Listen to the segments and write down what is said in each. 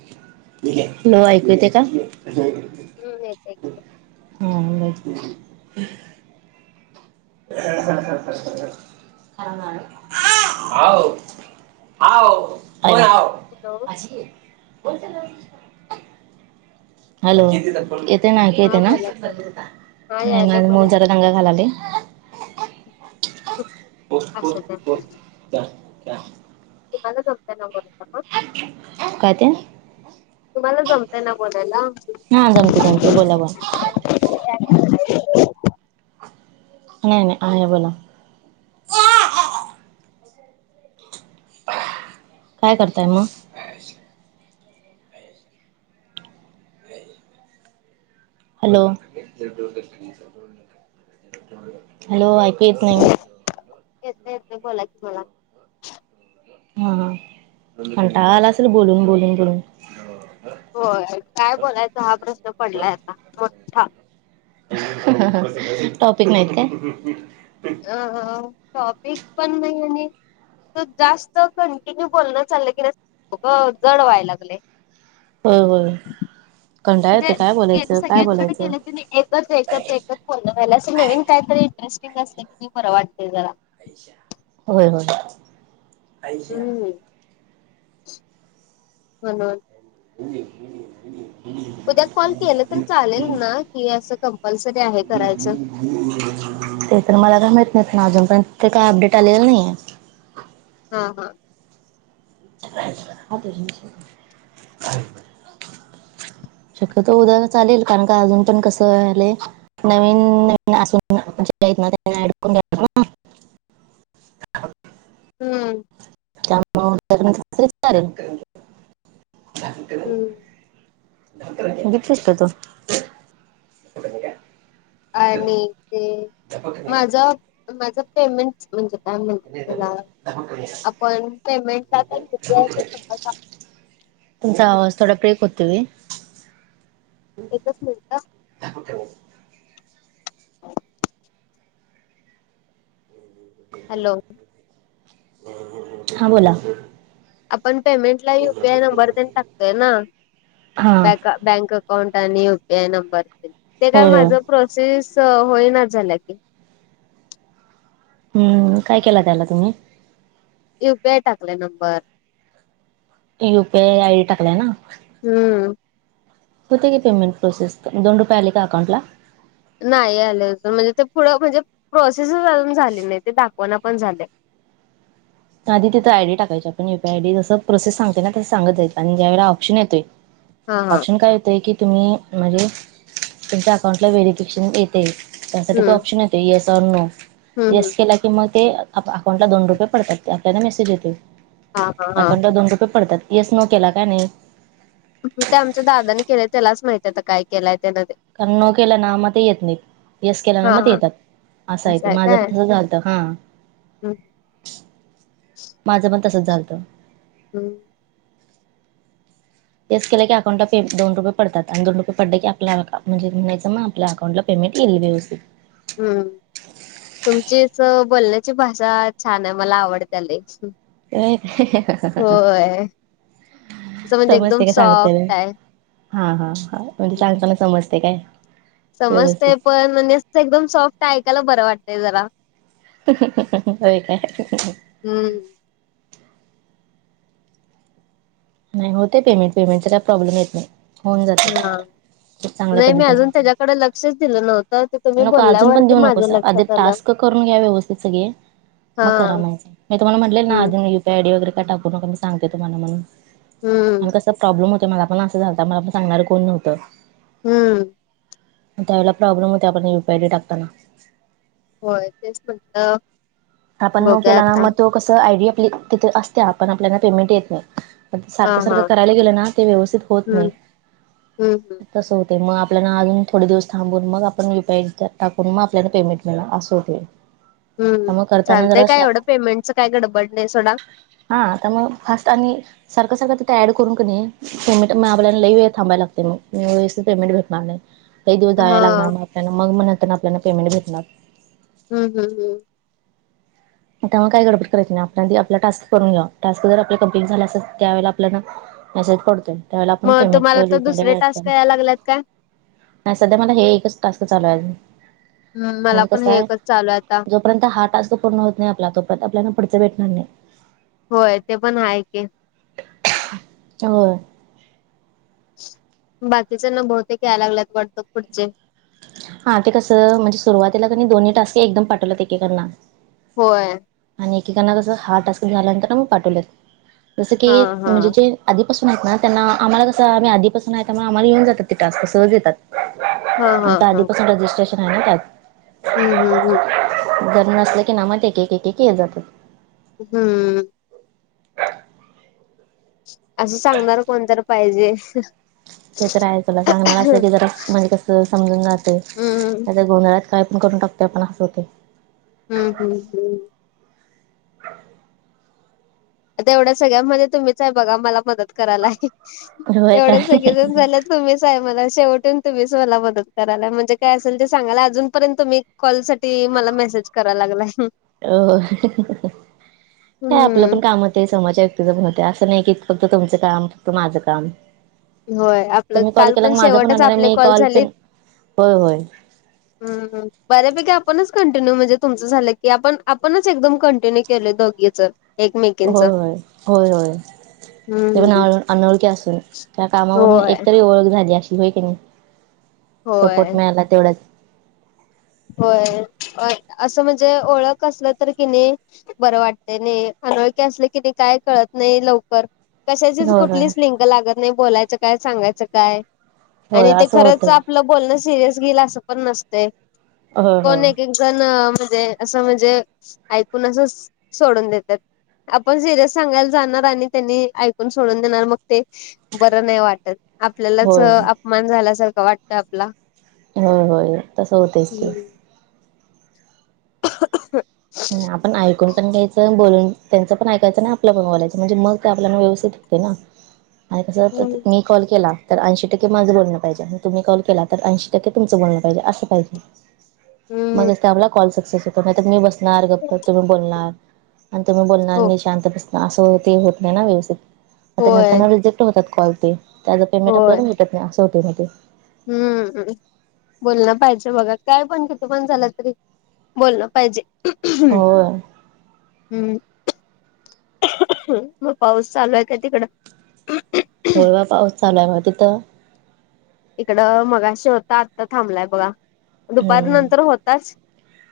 [unintelligible] ऐकू येते का? हम्म येतय की. ह. बघ. [inaudible] आई, [inaudible] हॅलो. आजी, [inaudible] बोलते ना, [inaudible] हॅलो येते ना, ऐकू हा येतं ना? बोला की हा नाही यायला मला बोला मुल की जरा गंगा घालाले. असं ते [unintelligible] तुम्हाला जमतेना म. काय ते? तुम्हाला जमतय ना बोलायला. हा जमते जमते बोला बोला [unintelligible] नाही नाही आहे बोला. काय करताय म? हॅलो, हॅलो ऐकू येत नाही. येत येत बोला कि मला. हा हा, कंटाळा आला असेल बोलून, बोलून, बोलून. होय, काय बोलायचं हा प्रश्न पडलाय आता. मोठा टॉपिक नाहीत काय? अ टॉपिक पण नाही. आणि जास्त कंटिन्यू बोलणं चाललं की ना जड व्हाय लागलेय. होय, होय. कंटाळा येतो. काय बोलायचं काय बोलायचं? ते एकच एकच एकच पूर्ण व्हायला. असं नवीन काहीतरी इंटरेस्टिंग अस की म बरं वाटते जरा. होय होय. हम्म म्हणून. हो हो होणे [inaudible] उद्या कॉल केलं तर चालेल ना कि असं कंपल्सरी आहे करायचं ते तर मला काय माहत नाहीत ना अजून पर्यंत ते काय अपडेट आलेला नाहीये हा हा नाहीये. शक्यत उद्या चालेल कारण का अजून पण कसं झाले नवीन नवीन असून ना त्यांना ॲड करून घ्याव, हम्म, हम्म, हम्म त्या बटस का तू आणि ते माझा माझ पेमेंट म्हणजे कायत त्याला आप पेमेंट का ते स टा तुचा आवाज ब्रेक होतोय एकच मिनिटात ह हॅलो हा बोला आपण पेमेंटला युपीआय नंबर त्यांनी टाकतोय ना हा बॅका बँक अकाउंट आणि युपीआय नंबर ते काय होय होय माझं प्रोसेस होई ना झाल्या की हम्म काय केला त्याला तुम्ही युपीआयबेटाकले नंबर युपीआय आय डी टाकलाय ना हम्म होते का पेमेंट प्रोसेस दोन रुपय आली का अकाउंटला नाही आले अजून म्हणजे ते पुढं म्हणजे प्रोसेसच अजून झाली नाही ते दाखवाना पण झाले आध तथं आयडी टाकायची पण यूपीआयडीसं प्रोसेस सांगते ना तस सगत जायं आणि ज्याे प्शन येतय हा हा ऑप्शन काय होतय की तुम्ही म्हणजे तुमच्या अकाउंटला व्हेरीिफिकेशन येते त्यासाठी तो हम्म ऑप्शन येतो येस आ नो हम्म हम्म येस केला की मग ते अकाउंटला दोन रुपये पडतात आपल्याला मेसेज येते हा हा हा अकाउंटला दोन रुपये पडतात येस नोकेला काय नाही ते आमच्या दादानी केले त्यालाच माहित आहे काय केलंय त्यान ते कननो केला नामागौ येत नाही येस केला हा नामात हा येतात असं आहे ते माझं पण तसं झालतं हा हम्म माझं पण तसच झालत हम् येस केलं की अकाउंटला पे दो रुपये पडतात आणि दोन रुपे पडले की आपणजे म्हणायचंग आप अकाउंटला पेमेंटल्ली देवस हम्म तुमचीच बोलण्याची भाषा छान आहे मला आवडतेला असं म्हणजे एकदम समजते का सांगते ना सॉफ्ट आहे हा हा हा म्हणजे सांगताना समजते काय समजतेय व्यवस्थित पण म्हणजे एकदम सॉफ्ट आहे ऐकायला बरं वाटतय जरा हो काय हम्म नाही होते पेमेंट पेमेंट त्याचा प्रॉब्लेम्स येत नाही होऊन जाते हा खूप चांगल्या नाही मी पद्धतीने अजून हो त्याच्याकडे लक्षच दिलं नव्हतं ते तुम्ही नको अजून पण बोलल्यावरती देऊ नको माझ्या सर अधि लक्षात आलं. टास्क करून घ्या व्यवस्थित सगळे हा मग करा म्हणे मी तुम्हाला म्हटृले ना. हम्म पॅडी वगैर टाकू नका मी सांगते तुम्हा म्हणून. हम्म आणि कसं प्रॉब्लेम होत मला पण असं झालत मला पण सांगणार कोण नव्हतं. हम्म म त्यावेळी प्रोब्लेम होतोय आपण इंक्वायारी टाकताना. होय तेच म्हणलं. आपण नो केला ना मग तो कस आयडिया आपली तिथे असते आपण आपल्याला पेमेंट येत नाही. हा सारखं हा सारखं करायला गेलं ना ते व्यवस्थित होत नाही. हम्म हम्म हम्म तसं होते मग आपल्याला अजून थोडे दिवस थांबून मग आपण युपी आयडी टाकून मग आपल्याला पेमेंट मिळानार असं होतं. हम् चालतय काय एवढं पेमेंटचं काय गडबड नाही सोडा. हा तर मग फास्ट आणि सारखं सारखं तिथे ऍड करून करणे पेमेंट मग आपल्याला लई वेळ थांबाय लागते मी व पेमेंट भेणार नाही. काही दिवस जाय हा लाग म आपल्याला मग मग नंतर आपल्याला पेमेंट भेणार. हम् हम् हम्. आता मग काय गडबड करायच नाही आपल्या आपला टास्क करून घ्या टास्क जर आपल्या कंप्लीट झाला असेल त्यावेळेला आपल्याला मेसेज पडतोय त्यावेळेला आपण मग पेमेंट तुम्हाला व तर दुसरे रिपे टास्क के‌ याय लागल्यात काय नाही सध्या मला हे एकच टास्क चालू आहे. हम्म मला पण हे एकच चालू आहे आता. पर्यंत हा टास्क पूर्ण होत नाही आपला तोपर्यत आपलाना पुडच भेटणार नाही. होय ते पण आहे की. होय. बाकीच्यांना बहुतेक यायला लागलेत वाटत पुढचे. हा ते कसं म्हणजे सुरुवातीला क दोन्ही टास्क एकदम पाठवल्यात एकेकांना. होय. आणि एकेकांना कसं हा टास्क झाल्यानंतर मग पाठवलेत जसं हा की हा म्हणजे जे आधीपासून आहेत ना त्यां आम्हा कसं आम्ही आधी पासून आहे त्यामुळे आम्हाला येऊन जात ते टास्क सहज येतात. हा हा त्या हा आधीपासून रजिस्ट्रेशन आहे ना त्यात. हम्म हम् हम्म. जन्म असलं की ना मग एक एक एक के येत जातात. हम्म. असं सांगणार कोणतरी पाहिजे. ते तर आहे तुला सांगणार अस की जरा म्हणजे कस समजून जाते हम्म त्या गोंधळ काय पण करून टाकते आपण असं होते. हम्म हम्म हम्म. आता एवढ्या सगळ्या म्हणजे तुम्हीच आहे बघा मला मदत करायलाय होय एवढ्या सगळे काय जण झाल्या. तुम्हीच आहे मला शेवटून तुम्हीच मला मदत करायला म्हणजे काय असेल ते सांगयला अजूनपर्यंत तुम्ही कॉल साठी मला मेसेज कराय लागलाय. अ काय आपलं हम्म पण काम समाज त म्हणते असं नाही की फक्त तुमचं काम फक्त माझं काम. होय आपलं तुम्ही कॉल काल केला माझा पण शेवटच होणार आहे आपले मी कॉल पण झालेत. होय होय. ह बऱ्यापैकी आपणच कंटिन्यू म्हणजे तुमचं झालं की आपण आपणच एकदम कंटिन्यू केल दोघीच. एकमेकींच होयय होय होय हम्म तेवणळ. अनोळख्या असून त्या कामावरून होय एकतरी ओळख झाली अशी होय की नाही. होय. सपोर्ट मिळाला तेवढाच. होय असं म्हणजे ओळख असलं तर कि नाही. बरं वाटते नाही अनोळखी असलं की ते काय कळत नाही लवकर. कशाचीच होय होय कुठलीच लिंक लागत नाही बोलायचं काय सांगायचं काय होय आणि ते असं खरंच आप''--'' होतंय आपलं बोलणं सिरियस घेईल असं पण नसतेय. होय कोण एक एक जण म्हणजे असं म्हणजे ऐकून असं सोडून देतात. आपण सिरियस सांगायला जाणार आणि त्यांनी ऐकून सोडून देणार मग ते बरं नाही वाट''--'' त्यात आपल्यालाच होय होय अपमान झाल्यासारखं वाटत आपला. होय होय तसं होतेच ते. ओह ओह [inaudible] आपण ऐकून पण घ्यायचं बोलून त्यांचं पण ऐकायचं नाही आपलं पण बोलायचं म्हणजे मग ते आपल्याला व्यवस्थितीत होतंय ना. आणि जर हम्म तिथं मी. कॉल केला तर ऐशी टक्के माझं बोलण पाहिजे आणि तुम्ही कॉल के तर ऐंशी टक्के तुमचं बोलण पाहिजे असं पाहिजे. मग हम्म आमला कॉल सक्सेस हो नाही तर मी बसणार गगप्प तुम्ही बोलणार. आणि तुम्ही बोलणार हो मी शांत बसन असं हो ते होत नाही ना व्यवस्थित. ते होय नंतर रिजेक्ट होतात कॉल ते त्याचं पेमेंट होय आपल्याला भेटत नाही असं होते मी ते. हम्म. बोलणं पाहिजे बघा काय पण किथे पण झालं तरी बोलणं पाहिजे. होय हम्म. मग पाऊस चालू आहे काय तिकडं. थोडा पाऊस चालू हाय बघा तिथं. इकडं मगाशी होता आता थांबलाय बघा. दुपार हम्म नंतर होताच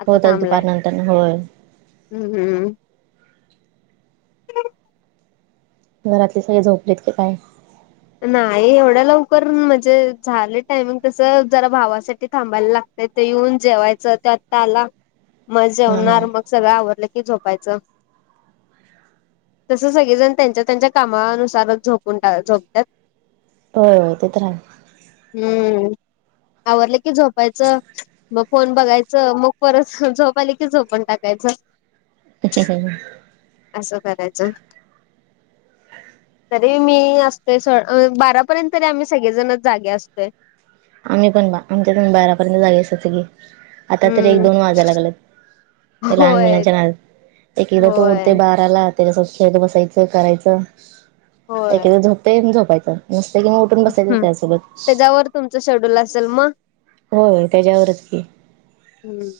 आता होत थांबलाय. दुपार नंतर होय हम्म हम्म. घरातले सगळे झोपलेत की काय. नाही एवढं लवकर म्हणजे झाले टायमिंग तस जरा भावासाठी थांबायला लागत. तेथे येऊन जेवायचं ते आता आला मग हा हा जेवणार मग. सगळं आवरलं की झोपायचं. तस सगळेजण त्यांच्या त्यांच्या कामानुसारच झपून टाक झोपतात होय होय ते तर हाय. हम्म आवरलं की झोपायचं. मग फोन बघायचं मग परत झोपा आली की झोपून टाकायचं. ह ह, असं करायचं. तरी मी असतो स बारापर्यंत तरी आम्ही सगळेजण जागे असतोय. आम्ही पण बा आमच्याकडे बारा पर्यंत जागे असतात सगळी आता तर एक हम्म दोन वाजायला लागलेत. लहान होय मुलांच्या ना एक एकदा होय तोडते बाराला. त्याच्यासोबत खेळत बसायचं करायचं होय एखाद झोपतय झोपायचं नसतं कि उठ''--'' उठून बसायच हम्म त्यासोबत. त्याच्यावर तुमचं शेड्यूल असेल मग. होय त्याच्यावरच की. हम्म.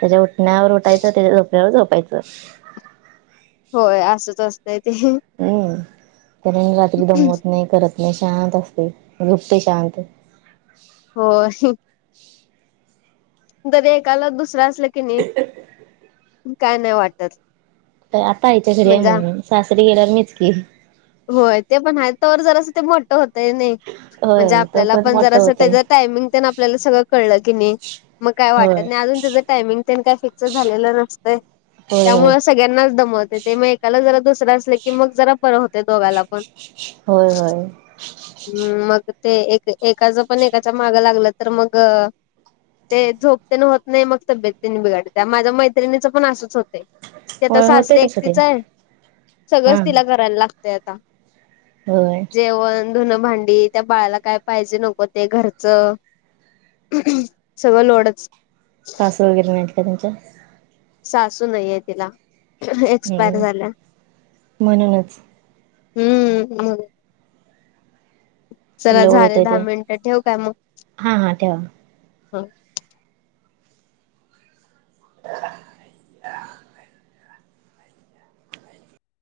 त्याच्या उठण्यावर उठायचं त्याच्या झोपण्यावर झोपायचं. होय असंच असतंय ते. हम्म त्यान रात्री दमत नाही करत नाही शांत असते झोपतोय शांत. होय. ह [inaudible] तरी एकाला दुसरं असलं की नी, काय नाही वाटत. आता इथ फ्री आहे म्हणजे म्हणून, सासरी गेल्यावर मीच की. होय ते पण आहे, तोवर जरासं ते मोठं होतय नाही. म्हणजे होय आपल्याला तोपर्यंत पण जर मोठं असं होतय त्याच टायमिंग तेन आपल्याला सगळं कळलं की नी. मग काय होय वाटत नाही, अजून त्याचं टायमिंग तेन काही फिक्स झालेलं नसतंय. होय होय त्यामुळ सगळ्यांनाच दमवते ते म एक त्याला जरा दुसर असल, की मग जरा बर होतय दोघाला पण. होय होय. हूं मग ते एक एकाच पण एकाच्या मागं लागलं तर मग. ते झोप तेन होत नाही, मग तब्येत तेन बिघडते, माझ्या मैत्रिणीचं पण असंच होतय. ते त होय होते सासरीे तसं ते एकटीच आहे, हा सगळंच तिला करायला लागतय आता. होय! जेवण, धुनं भांडी, त्या बाळाला काय पाहिजे नको ते घरचं सगळं लोडच. सासू वगैरे नाहीत का त्यांच्या? सासू नाहीये तिला, एक्सपायर हम्म झाल्या. म्हणूनच हूं मग. चला लोड झाले होतय दहा ते मिनिटं ठेवू काय म. हा हा ठेवा.